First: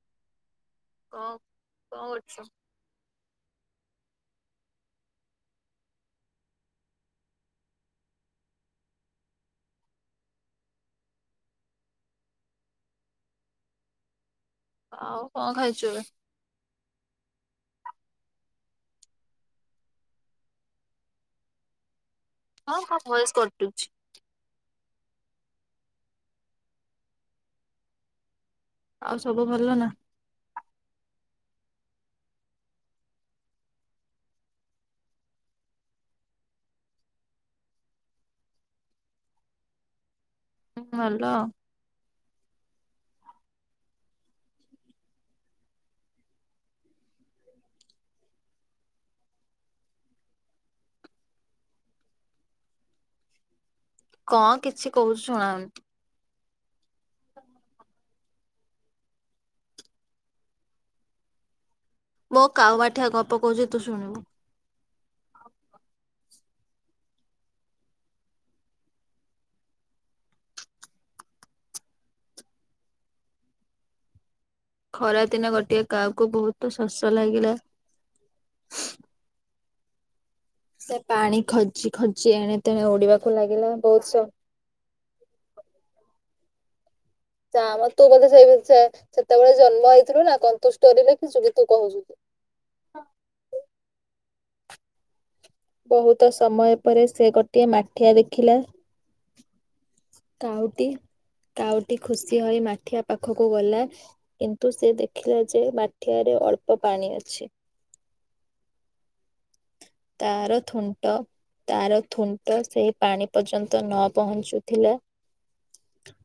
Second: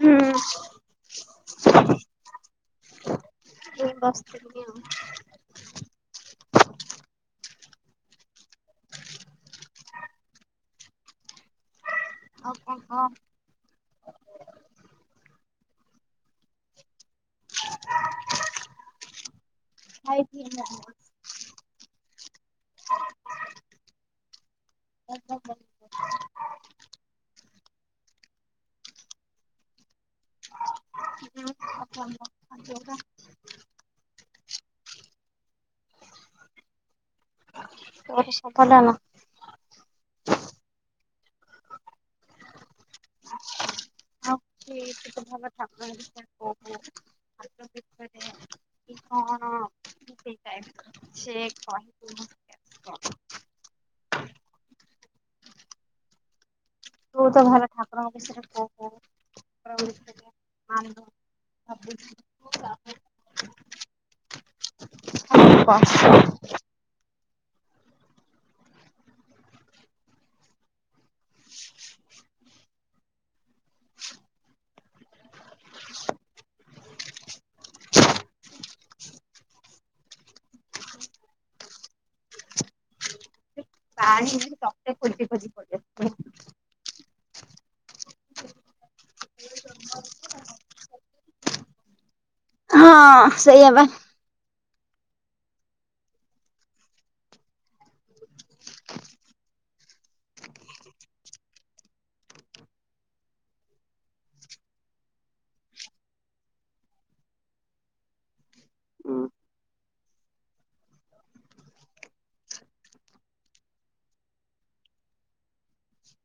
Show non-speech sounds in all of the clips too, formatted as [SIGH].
ହୁଁ। କଣ କଣ କରୁଛୁ? ମୁ ବସଥିଲ ଆଉ। ଆଉ କଣ କହ। ଆଉ କଣ ଖାଉଛୁ ଏବେ। [INAUDIBLE] ଖାଇଥିଲି ନା [INAUDIBLE] ହଁ ହଁ ବୟସ କଟୁଛି। କଣ କହ। ଆଉ ସବୁ ଭଲ ନା। ହୁଁ [INAUDIBLE] [INAUDIBLE] [UNINTELLIGIBLE] ହୁଁ ଭଲ। [INAUDIBLE] [UNINTELLIGIBLE] ହଁ ସେ କହିକି [UNINTELLIGIBLE] କଣ କିଛି କହୁଚୁ ଶୁଣାଯାଉନି। ତୁ ତ ଭଲ ଠାକୁରଙ୍କ କୋଉ କୋଉ [INAUDIBLE] ଆଣି ଦବୁ। ମୋ କାଉ ମାଠିଆ ଗପ କହୁଛି ତୁ ଶୁଣିବୁ। [UNINTELLIGIBLE] [INAUDIBLE] ଖରା ଦିନ ଗୋଟିଏ କାଉ କୁ ବହୁତ ଶସ ଲାଗିଲା। ସେ ପାଣି ଖୋଜି ଖୋଜି ଏଣେ ତେଣ ଓଡିବାକୁ ଲାଗିଲା। ବହୁତ ପାଣି ନୁହଁ ସ ସିଏ ତୋତେ ଖୋଜି ଖୋଜି ପଳେଇ ଆସିଲା। ନାଁ ମଁ ବୋଧେ ସେଇ ସେତେବେଳେ ଜନ୍ମ ହେଇଥିଲୁ ନା ତନ୍ତୁ ଷ୍ଟୋରି ବି ତୁ କହୁଛୁ। ହଁ ସେଇଆ ବା। ବହୁତ ସମୟ ପରେ ସେ ଗୋଟିଏ ମାଠିଆ ଦେଖିଲା। କାଉଟି କାଉଟି ଖୁସି ହୋଇ ମାଠିଆ ପାଖକୁ ଗଲା। କିନ୍ତୁ ସେ ଦେଖିଲା ଯେ ମାଠିଆ ରେ ଅଳ୍ପ ପାଣି ଅଛି। ହୁଁ ତାର ଥୁଣ୍ଟ। ତାର ଥୁଣ୍ଟ ସେଇ ପାଣି ପର୍ଯ୍ୟନ୍ତ ନ ପହଞ୍ଚୁଥିଲା।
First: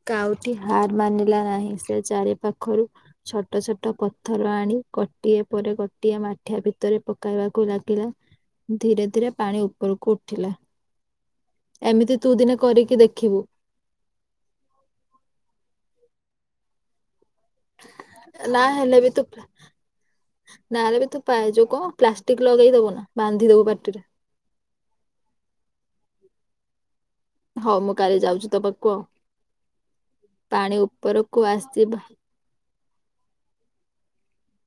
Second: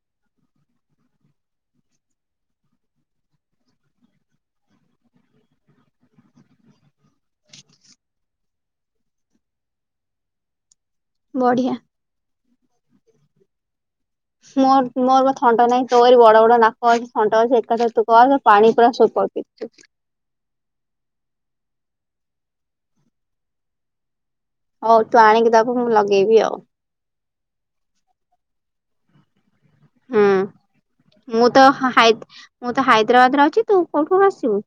କାଉଟି ହାର ମାନିଲା ନାହିଁ ସେ ଚାରି ପାଖରୁ ଛୋଟ ଛୋଟ ପଥର ଆଣି ଗୋଟିଏ ପରେ ଗୋଟିଏ ମାଠିଆ ଭିତରେ ପକାଇବାକୁ ଲାଗିଲା। ଧୀରେ ଧୀରେ ପାଣି ଉପରକୁ ଉଠିଲା। ବଢ଼ିଆ। ଏମିତି ତୁ ଦିନ କରିକି ଦେଖିବୁ। ମୋର ମୋର ବା ଥଣ୍ଟ ନାହିଁ ତୋରି ବଡ଼ ବଡ଼ ନାକ ଅଛି ଥଣ୍ଟ ଅଛି ସେ ତୁ ସେମିତି କରେ ନା ପାଣି ପୁରା ସୁପର ପିଇବୁ। ନହେଲେ ବି ତୁ ପାଇଚୁ କଣ ପ୍ଲାଷ୍ଟିକ ଲଗେଇ ଦବୁ ନା ବାନ୍ଧି ଦବୁ ପାଟିରେ। ହଉ ତୁ ଆଣିକି ଦବୁ ମୁଁ ଲଗେଇବି ଆଉ। ହଁ ମୁଁ କାଲି ଯାଉଛି ତ ପାଖକୁ ଆଉ ହୁଁ ପାଣି ଉପରକୁ ମୁଁ ତ ଆସିଯିବ। ହାଇ ମୁଁ ତ ହାଇଦ୍ରାବାଦ ର ଅଛି ତୁ କୋଉଠୁ ଆସିବୁ।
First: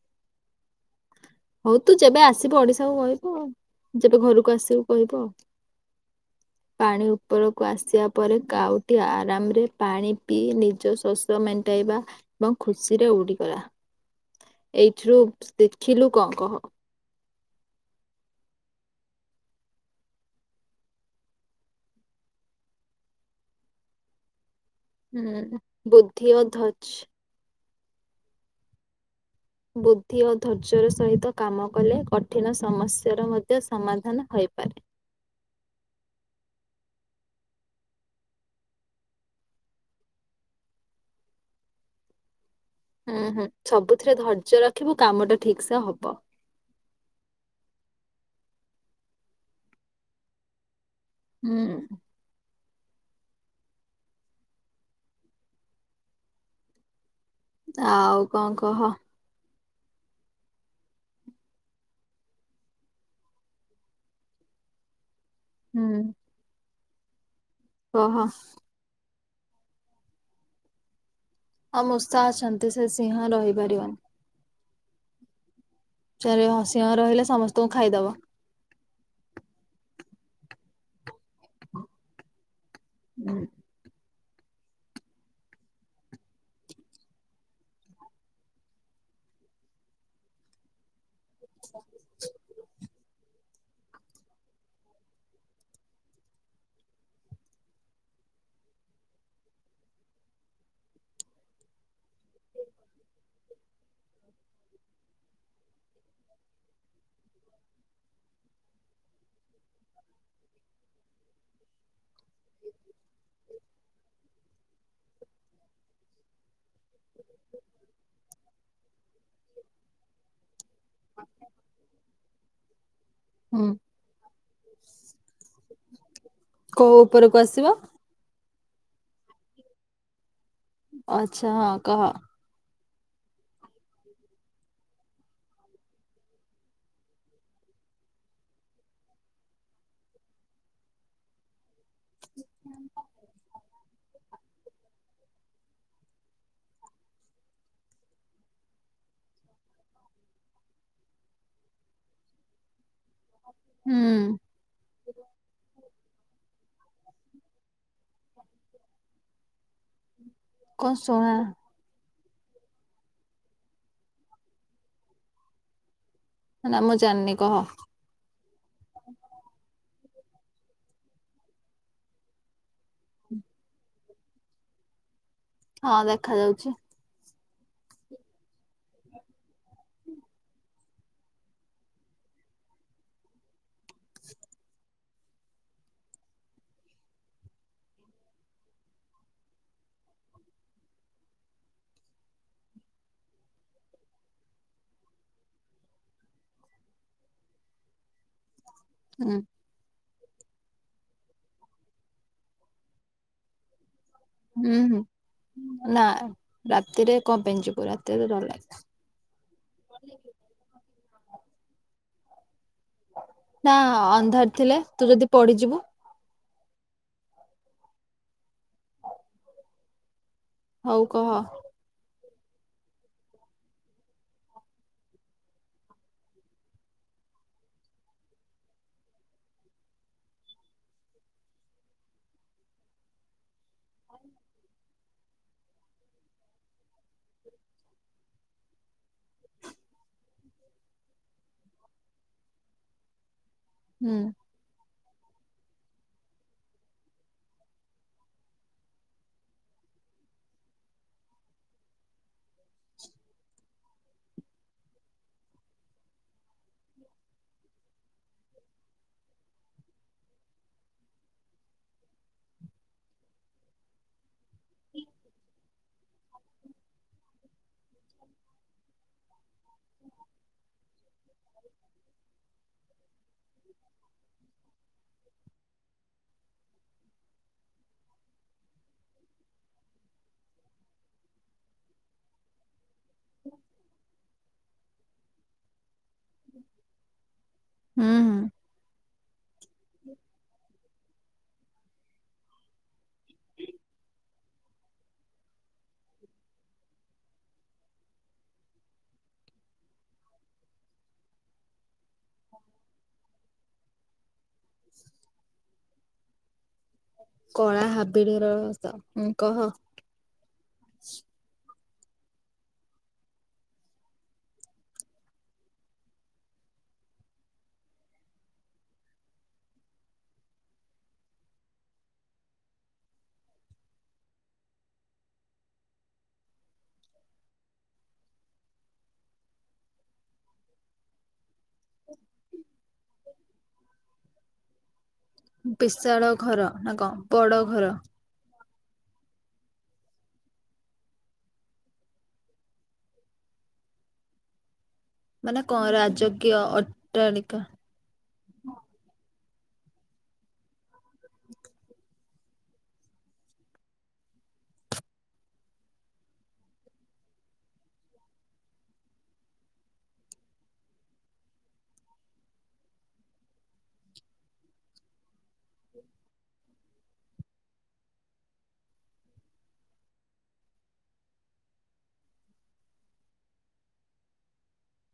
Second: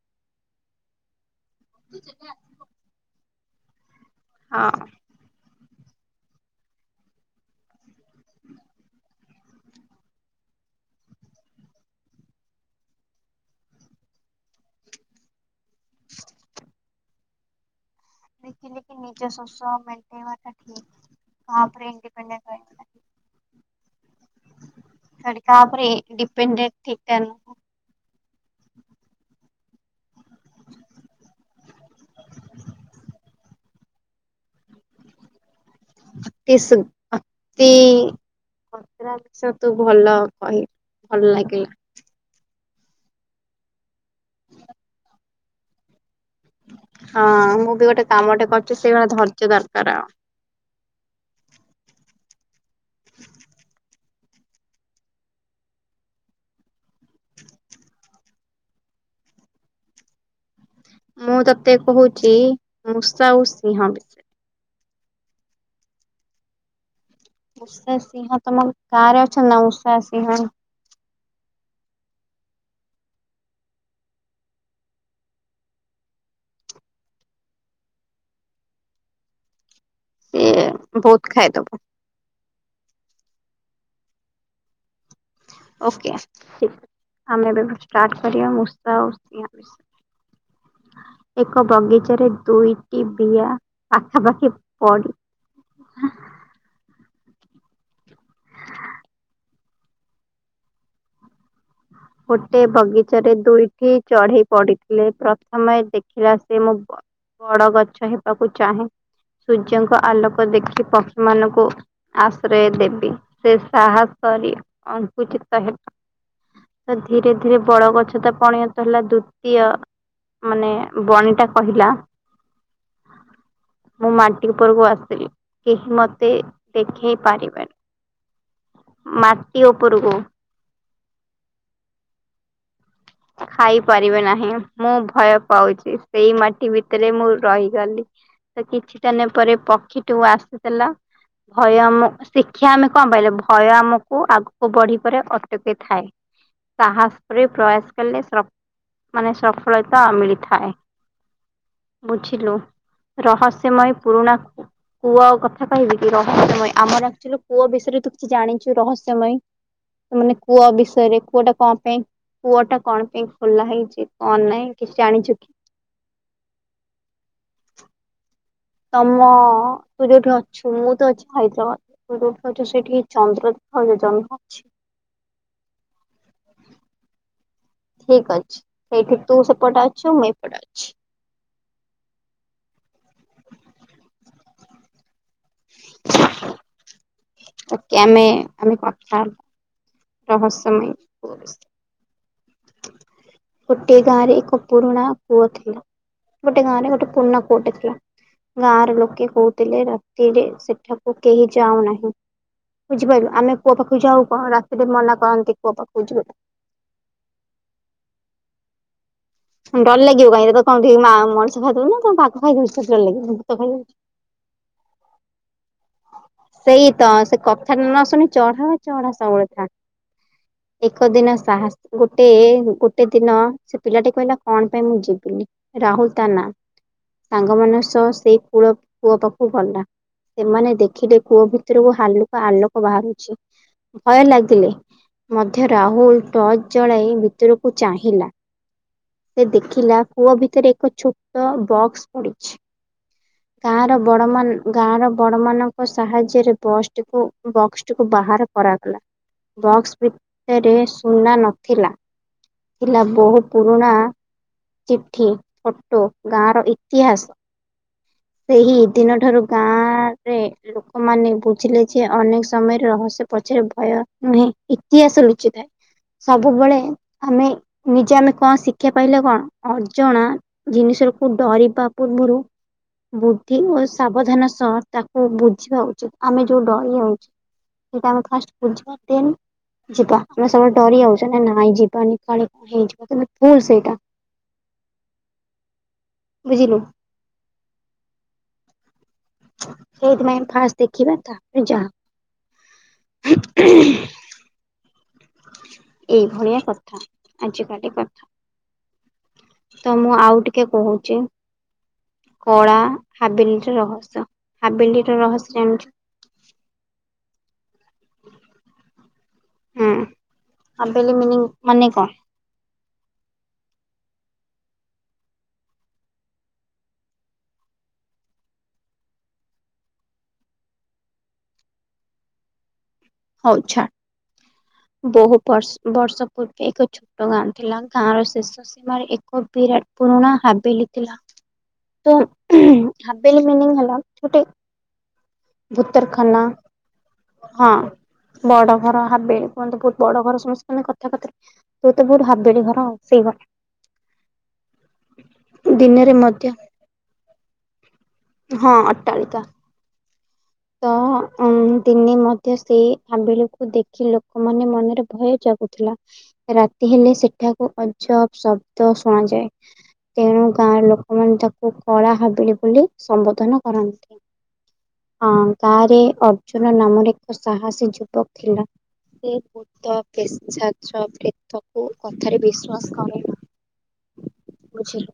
ହଉ ତୁ ଯେବେ ଆସିବୁ ଓଡ଼ିଶାକୁ କହିବୁ ଯେବେ ଘରକୁ ହଁ ଆସିବୁ କହିବୁ ଆଉ। [INAUDIBLE] ପାଣି ଉପରକୁ ଆସିବା ପରେ କାଉଟି ଆରାମରେ ପାଣି ପିଇ ନିଜ ଶୋଷ ମେଣ୍ଟାଇବା ଏବଂ ଖୁସିରେ ଉଡିଗଲା ଏଇଠରୁ କଣ କହ। ଦେଖିଲେ କି ନିଜ ଶୋସ ମେଣ୍ଟେଇବା ଟା ଠିକ। ହଁ ଆପଣ ଇଣ୍ଡିପେଣ୍ଡେଟ ହୋଇଗଲେ। ହୁଁ ବୁଦ୍ଧି ଓ ଧଜ୍ୟ ବୁଦ୍ଧି ଓ ଧର୍ଯ୍ୟର ସହିତ କାମ କଲେ କଠିନ ସମସ୍ୟାର ମଧ୍ୟ ସମାଧାନ ହୋଇପାରେ। ଅତି ସି ଅତି ପ୍ରାକ୍ ଛତୁ ଭଲ କହି ଭଲ ଲାଗି ହୁଁ ହୁଁ ସବୁଥିରେ ଧର୍ଯ୍ୟ ରଖିବୁ କାମ ଟା ଠିକ ସେ ହବ୍ ହଁ ମୁଁ ବି ଗୋଟେ କାମଟେ କରିୁଚି ସେଇଭଳିଆ ଧର୍ଯ୍ୟ ଦରକାର। ହୁଁ। ଆଉ କଣ କହ? ମୁଁ ତତେ କହୁଛି ମୂଷା ଆଉ ସିଂହ। ହୁଁ। ମୂଷା, କହ। ସିଂହ ତମ କାଁ ରେ ଅଛନ୍ତି ନା ମୂଷା, ସିଂହ? ଆଉ ମୂଷା ଅଛନ୍ତି ସେ ସିଂହ ରହିପାରିବନି। ସିଂହ ରହିଲେ ସମସ୍ତଙ୍କୁ ଖାଇଦବ। ସିଏ ବହୁତ ଖାଇଦବ। ହୁଁ। ଓକେ ଠିକ ଅଛି ଆମେ ଏବେ ଷ୍ଟାର୍ଟ କରିବା ମୂଷା ଆଉ ସିଂହ ବିଷୟରେ। [INAUDIBLE] ! ! ! ! ! ! ! ! ! ! ଗୋଟେ ବଗିଚାରେ ଦୁଇଟି ଚଢ଼େଇ ପଡିଥିଲେ ପ୍ରଥମେ ଦେଖିଲା ସେ ମୁଁ ବଡ଼ ଗଛ ହେବାକୁ ଚାହେଁ। ସୂର୍ଯ୍ୟଙ୍କ ଆଲୋକ ଦେଖି ପକ୍ଷୀ ମାନଙ୍କୁ ଆଶ୍ରୟ ଦେବି ସେ ସାହସରେ ଅଙ୍କୁଚିତ ହେବ। ତ ଧୀରେ ଧୀରେ ବଡ଼ ଗଛ ତ ପଣୀୟତ ହେଲା ଦ୍ଵିତୀୟ ମାନେ ବଣି ଟା କହିଲା ହୁଁ। ମୁଁ ମାଟି ଉପରକୁ ଆସିଲି କେହି ମତେ କୋଉ ଦେଖେଇ ଉପରକୁ ଆସିବ ପାରିବେନି। ମାଟି ଉପରକୁ ଆଚ୍ଛା ହଁ କହ? ଖାଇପାରିବେ ନାହିଁ ମୁଁ ଭୟ ପାଉଛି ସେଇ ମାଟି ଭିତରେ ମୁଁ ରହିଗଲି। ତ କିଛିଟା ନେ ପରେ ପକ୍ଷୀ ଟୁ ଆସୁଥିଲା ଭୟ ଶିକ୍ଷା ଆମେ କଣ ପାଇଲେ ଭୟ ଆମକୁ ଆଗକୁ ବଢ଼ିବାରେ ଅଟକିଥାଏ। ସାହସରେ ପ୍ରୟାସ କଲେ ମାନେ ସଫଳତା ମିଳିଥାଏ। ବୁଝିଲୁ ରହସ୍ୟମୟ ହୁଁ ପୁରୁଣାକୁ କୁଅ କଥା କହିବି କି ରହସ୍ୟମୟ ଆମରଚୁଆ କୁଅ ବିଷୟରେ ତୁ କିଛି ଜାଣିଛୁ ରହସ୍ୟମୟ? ସୋନେ କୁହ କଣ ରେ ଶୁଣା କୁଅ ଟା କଣ ପାଇଁ କୁଅ ଟା କଣ ପାଇଁ ଖୋଲା ହେଇଛି କଣ ନାହିଁ କିଛି ଜାଣିଛୁ କି? ନା ମୁଁ ଜାଣିନି କହ? ତମ ତୁ ଯୋଉଠି ଅଛୁ ମୁଁ ତ ଅଛି ହାଇଦ୍ରାବାଦ। ତୁ ଯେଉଁଠି ଅଛୁ ସେଇଠି ଚନ୍ଦ୍ର ଜନ୍ମ ହଛି? ହଁ ଦେଖା ଯାଉଛି। ଠିକ୍ ଅଛି ସେଇଠି ତୁ ସେପଟେ ଅଛୁ ମୁଁ ଏପଟେ ଅଛି। ହ ତ କେ ଆମେ ଆମେ କଥା ହବା। ରହସ୍ୟମୟ କୁଅ ବିଷୟରେ। ହୁଁ। ଗୋଟଏ ଗାଁ ରେ ଏକ ପୁରୁଣା କୁଅ ଥିଲା। ଗୋଟେ ଗାଁରେ ଗୋଟେ ପୁଋଣା କୁଅଟେ ଥିଲା ଗାଁ ର ଲୋକେ ହୁଁ କୋଉ ଥିଲେ ରାତିରେ ସେଠାକୁ କେହି ଯାଉନାହିଁ ବୁଝିପାରିଲୁ ଆମେ କୁଅ ପାଖକୁ ଯାଉ କଣ ହୁଁ ସେଠେ ହୁଁ ମନା କରନ୍ତି କୁଅ ନା ପାଖକୁ ଯିବାକୁ। ରାତିରେ କଣ ପାଇଁ ଯିବୁ ରାତିରେ ଡର ଲାଗିବ। ଡର ଲାଗିବ କାହିଁକି ତତେ କଣକିଏ ମଣିସ ଖାଇଦବ ନା ବାଘ ବାଘ ଖାଇଦେଉଛି ସେତଳେ ନା ଆଁ ଅନ୍ଧାର ଥିଲେ ତୁ ଯଦି ପଢଡିିଯିବୁ ସେଇ ତ ସେ କଥାଟା ନ ଶୁଣି ଚଢା ବା ଚଢା ସବୁଳେଥା। ହଉ ଏକ କହ ଦିନ ସାହସ ଗୁଟେ ଗୁଟେ ଦିନ ସେ ପିଲାଟି କହିଲା କଣ ପାଇଁ ମୁଁ ଯିବିନି। ରାହୁଲ ତା ନାଁ। ସାଙ୍ଗ ମାନ ସହ ସେଇ କୂଳ କୂଅ ପାଖକୁ ଗଲା। ସେମାନେ ଦେଖିଲେ କୂଅ ଭିତରକୁ ହାଲୁକା ଆଲୋକ ବାହାରୁଛି, ଭୟ ଲାଗିଲେ ମଧ୍ୟ ରାହୁଲ ଟର୍ଚ ଜଳାଇ ଭିତରକୁ ଚାହିଁଲା। ସେ ଦେଖିଲା କୂଅ ଭିତରେ ଏକ ଛୋଟ ବକ୍ସ ପଡିଛି। ଗାଁର ହୁଁ ବଡମାନ ଗାଁର ବଡମାନ କ ସାହାଯ୍ୟରେ ବସ୍ ଟିକୁ ବକ୍ସଟିକୁ ବାହାର କରାଗଲା। ବକ୍ସ ଭିତରେ ସୁନା ନଥିଲା ଥିଲା, ବହୁ ପୁରୁଣା ଚିଠି, ଫଟୋ, ଗାଁ ର ଇତିହାସ ସେହି ଦିନ ଠାରୁ ଗାଁ ରେ ଲୋକମାନେ ବୁଝିଲେ ଯେ ଅନେକ ସମୟରେ ରହସ୍ୟ ପଛରେ ଭୟ ନୁହେଁ ଇତିହାସ ଲୁଚିଥାଏ। ସବୁବେଳେ ଆମେ ନିଜେ ଆମେ କଣ ଶିକ୍ଷା ପାଇଲେ କଣ? ଅଜଣା ଜିନିଷ କୁ ଡରିବା ପୂର୍ବରୁ ବୁଦ୍ଧି ଓ ସାବଧାନ ସହ ତାକୁ ବୁଝିବା ଉଚିତ। ଆମେ ଯୋଉ ଡରି ଅଉଛେ ସେଇଟା ଆମେ ଫାଷ୍ଟ ବୁଝିବା ଦେନ୍ ଯିବା। ଆମେ ସବଳେ ଡରି ଯାଉଚେ ନା ନାଇଁ ଯିବାନି କାଳେ କଣ ହେଇଯିବ, ତୋମେ ଭୁଲ ସେଇଟା। ବୁଝିଲୁ। ହୁଁ, ହୁଁ। ସେଇଥିପାଇଁ ଫାଷ୍ଟ ଦେଖିବା ତାପରେ ଯାହା ହବ। ଏଇଭଳିଆ କଥା, ଆଜିକାଲି କଥା। ତ ମୁଁ ଆଉ ଟିକେ କହୁଚି। କଳା ହାବିଲି ର ରହସ୍ୟ। ହାବେଲିିର ରହସ୍ୟ ଏମିତି କଳା ହାବିଳି ର ରହସ୍ଯ ହୁଁ, କହ। ହଁ ଆବେଲି ମିନିଙ୍ଗ ମାନେ କଣ? ହଉ ଛା ବହୁ ବର୍ଷ ବର୍ଷ ପୂର୍ବେ ଏକ ଛୋଟ ଗାଁ ଥିଲା। ଗାଁ ର ଶେଷ ସୀମାରେ ଏକ ବିରାଟ ପୁରୁଣା ହାବେଲି ଥିଲା। ତ ହାବେଲି ମିନିଙ୍ଗ ହେଲା ଗୁଟେ ବିଶାଳ ଭୂତରଖାନା ଘର ନା କଣ ବଡ ହଁ। ଘର ବଡ ଘର ହାବେ, କୁହନ୍ତି ବହୁତ ବଡ ଘର ସମସ୍ତେ ମାନେ କଥା କଥାରେ ତୁ ତୋ ବହୁତ ହାବେଳି ଘର ସେଇ ଭଳିଆ। ମାନେ ଘର କଣ ଦିନରେ ମଧ୍ୟ ରାଜକୀୟ ଅଟ୍ଟାଳିକା। ହଁ ଅଟ୍ଟାଳିକା। ତ ଅଁ, ଦିନେ ମଧ୍ୟ ସେଇ ହାବେଳିକୁ ଦେଖି ଲୋକମାନେ ମନରେ ଭୟ ଜା ଗୁ ଥିଲା, ରାତି ହେଲେ ସେଠାକୁ ଅଜବ ଶବ୍ଦ ଶୁଣାଯାଏ। ତେଣୁ ଗାଁ ଲୋକମାନେ ତାକୁ କଳା ହାବିଳି ବୋଲି ସମ୍ବୋଧନ କରନ୍ତି। ହଁ ଗାଁରେ ଅର୍ଜୁନ ନାମରେ ଏକ ସାହସୀ ଯୁବକ ଥିଲା। ସିଏ ଭୂ ତ, ପେଶାଚ, ପ୍ରେତ କୁ କଥାରେ ବିଶ୍ଵାସ କରେନା। ବୁଝିଲୁ।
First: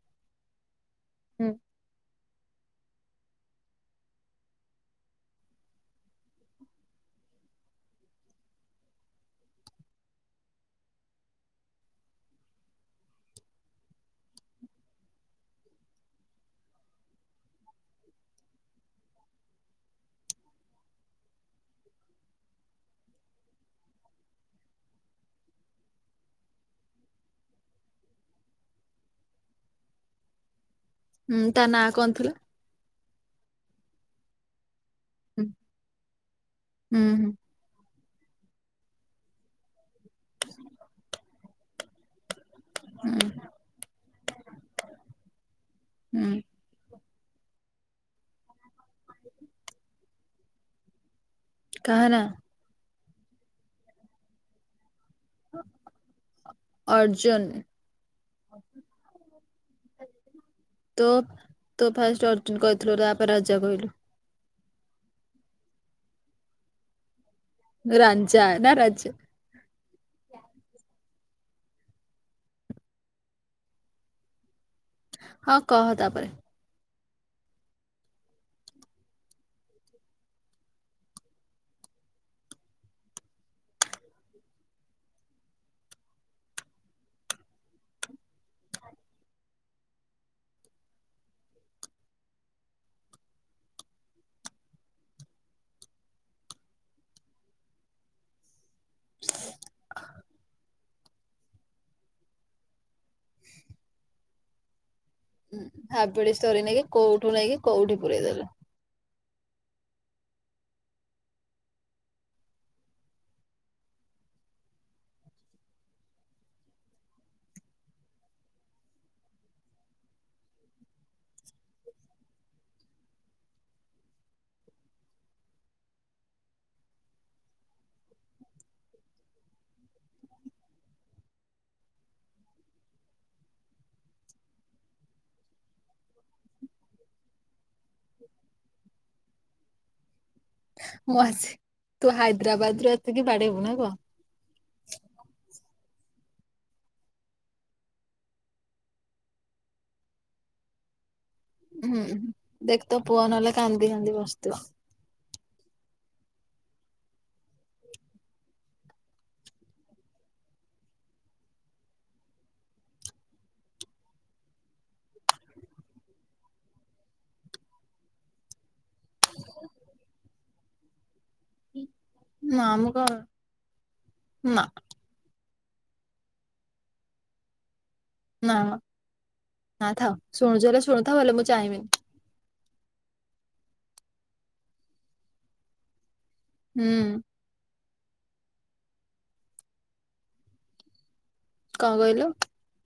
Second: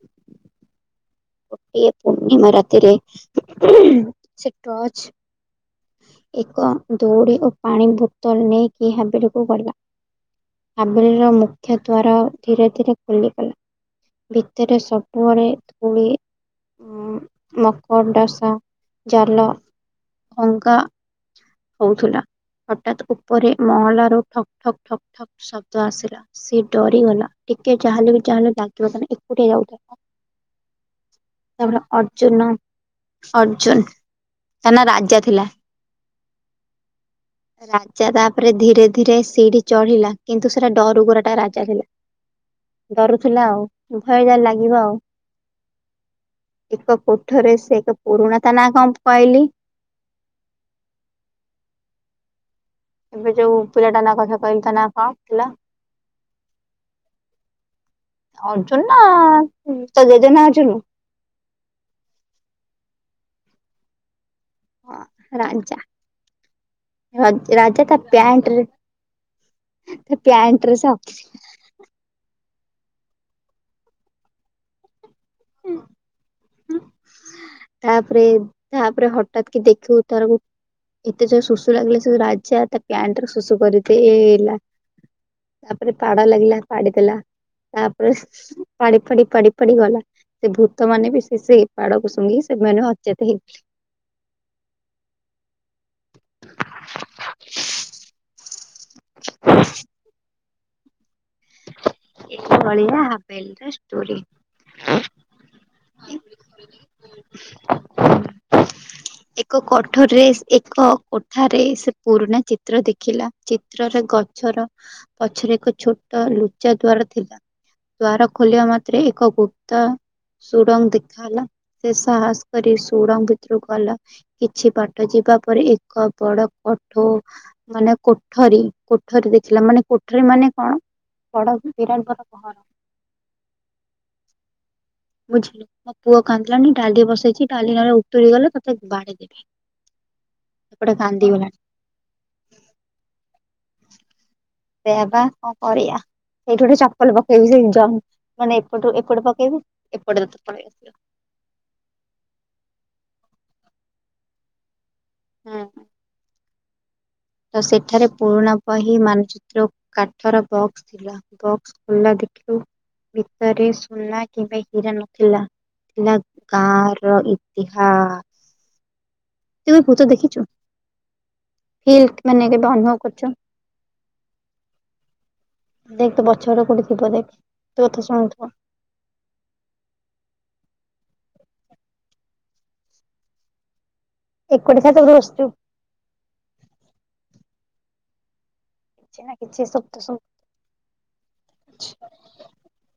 ହୁଁ ଗୋଟିଏ ପୂର୍ଣ୍ଣିମା ରାତିରେ ସେ ଟର୍ଚ ଏକ ଦଉଡ଼ି ଓ ପାଣି ବୁତଲ ନେଇକି ହାବେଳିକୁ ଗଲା। ହାବେଳିର ମୁଖ୍ୟ ଦ୍ୱାର ଧୀରେ ଧୀରେ ଖୋଲିଗଲା। ଭିତରେ ସବୁଆଳେ ଧୂଳି ଉଁ, ମକଡାସା ଜାଲ ଭଙ୍ଗା ହଉଥୁଲା, ହଠାତ୍ ଉପରେ ମହଲାରୁ ଠକ୍ ଠକ୍ ଠକ୍ ଠକ୍ ଶବ୍ଦ ଆସିଲା। ସିଏ ଡରିଗଲା, ଟିକେ ଯାହା ହେଲେ ବି ଯାହାଲେ ଲାଗିବ ତ ନା ଏକୁଟିଆ ଯାଉଥାଏ। [INAUDIBLE] ହୁଁ ତା ତାପରେ ନାଁ କଣ ଥିଲା? ଅର୍ଜୁନ ଅର୍ଜୁନ୍ ତା ନାଁ ରାଜା ଥି ହୁଁ, ହୁଁ, ହୁଁ। ରାଜା ତାପରେ ଧୀରେ ଧୀରେ ସିଢି ଚଢିଲା, କିନ୍ତୁ ସେଟା ଡରୁକୁରା ଟା ରା ଥିଲା ହୁଁ ଡରୁଥିଲା ଆଉ, ଭୟ ଲାଗିବ ଆଉ। ହୁଁ ଏକ କୋଠରେ ସେ ଏକ ପୁରୁଣା ତା ନାଁ କଣ କଇଲି। କାହା ନାଁ? ଏବେ ଯୋଉ ପିଲାଟା ନା କଥା କହିଲି, ତା ନାଁ କଣ ଥିଲା? ଅର୍ଜୁନ। ଅର୍ଜୁନା ତା ଜେଜେ ନାଁ ଅର୍ଜୁନୁ। ତୁ ତୁ ଫାଷ୍ଟ ଅର୍ଜୁନ କହିଥିଲୁ, ତାପରେ ରାଜା କହିଲୁ। ହଁ ରାଜା, ରା ରାଜା ତା ରାଞ୍ଜା ପ୍ୟାଣ୍ଟରୁ ନା ରାଜା ପ୍ୟାଣ୍ଟ୍ରରେ ସ ହଁ କହ ତାପରେ? ତାପରେ ତାପରେ ହଠାତ୍ କି ଦେଖୁ [UNINTELLIGIBLE] ଏତେ ଜୋର୍ ସୁସୁ ଲାଗିଲା ଯେ, ରାଜା ତା ପ୍ୟାଣ୍ଟରେ ସୁସୁ କରିଦେଲା। ତାପରେ ପାଡ଼ ଲାଗିଲା ପାଡି ଦେଲା। ତାପରେ ପାଡ଼ି ପାଡ଼ି ପାଡ଼ି ପାଡ଼ି ଗଲା, ସେ ଭୂତ ମାନେ ବି ସେଇ ପାଡକୁ ସୁଙ୍ଗି ସେମାନେ ଅଚେତ ହେଇଗଲେ। [INAUDIBLE] ଏଇ ଭଳିଆ ହାବେଲିରେ ଷ୍ଟୋରୀ। ହଁ ହାବଳି ଷ୍ଟୋରି ନେଇକି, କୋଉଠୁ ନେଇକି କୋଉଠି ପୁରେଇ ଦେଲେ। ଏକ କଠୋରରେ ଏକ କୋଠାରେ ସେ ପୁରୁଣା ଚିତ୍ର ଦେଖିଲା। ଚିତ୍ରରେ ଗଛର ପଛରେ, ଏକ ଛୋଟ ଲୁଚା ଦ୍ୱାର ଥିଲା। ଦ୍ୱାର ଖୋଲିଆ ମାତ୍ରେ ଏକ ଗୁପ୍ତ ସୁଡ଼ଙ୍ଗ ଦେଖା ହେଲା, ସେ ସାହସ କରି ସୁଡ଼ଙ୍ଗ ଭିତରକୁ ଗଲା। କିଛି ବାଟ ଯିବା ପରେ, ଏକ ବଡ କଠଉ ମାନେ କୋଠରୀ କୋଠରୀ ଦେଖିଲା, ମାନେ କୋଠରୀ ମାନେ କଣ? ବଡ ବିରାଟ ବଡ ପାହାଡ଼। ବୁଝିଲୁ ମୋ ପୁଅ କାନ୍ଦିଲାଣି ଡାଲି ବସେଇଛିି, ଡାଲି ହେଣେ ଉତୁରି ଗଲେ ତତେ ବାଡେଇଦେବି। ମୁଁ [UNINTELLIGIBLE] ତୁ ହାଇଦ୍ରାବାଦରୁୁ ଆସିକି ବାଡେଇବୁ ନା କଣ? ସେଇଆ ବା କଣ କରିଆ? ସେଇଠି ଗୋଟେ ଚପଲ ପକେଇବି। ସେଇ ଜ ମାନେ ଏପଟ ଏପଟେ ପକେଇବି ଏପଟେ ତୁ ପଳେଇ ଆସିବ। ହୁଁ ଦେଖ ତୋ ପୁଅ ନହେଲେ କାନ୍ଦି କାନ୍ଦି ବସିିଥିବ। ହୁଁ। ତ ସେଠାରେ ପୁରୁଣା ବହି ମାନଚିତ୍ର କାଠର ବକ୍ସ ଥିଲା ବକ୍ସ ଖୋଲା ଦେଖିଲା ଭିତରେ ସୁନା କିମ୍ବା ହୀରା ନ ଥିଲା, ଥିଲା ତାର ଇତିହାସ। କେବେ ଭୁତ ଦେଖିଚୁ? ଫିଲ୍ ମାନେ ନା କେବେ ମୁଁ ଅନୁଭବ କଣ କରୁଛ। ନା। ଦେଖ ତୋ ପଛ ପଟେ କୋଉଠି ଥିବ ଦେଖ, ତୋ କଥା ଶୁଣୁଥିବ। ନା- ନା ଥାଉ ଶୁଣୁଛି ହେଲେ ଶୁଣୁଥାଉ ହେଲେ ମୁଁ ଚାହିଁବିନି। [UNINTELLIGIBLE] ତ ବସଚୁ। ହୁଁ। କିଛି ନା କିଛି ସବ ତ ସବୁ। କଣ କହିଲୁ?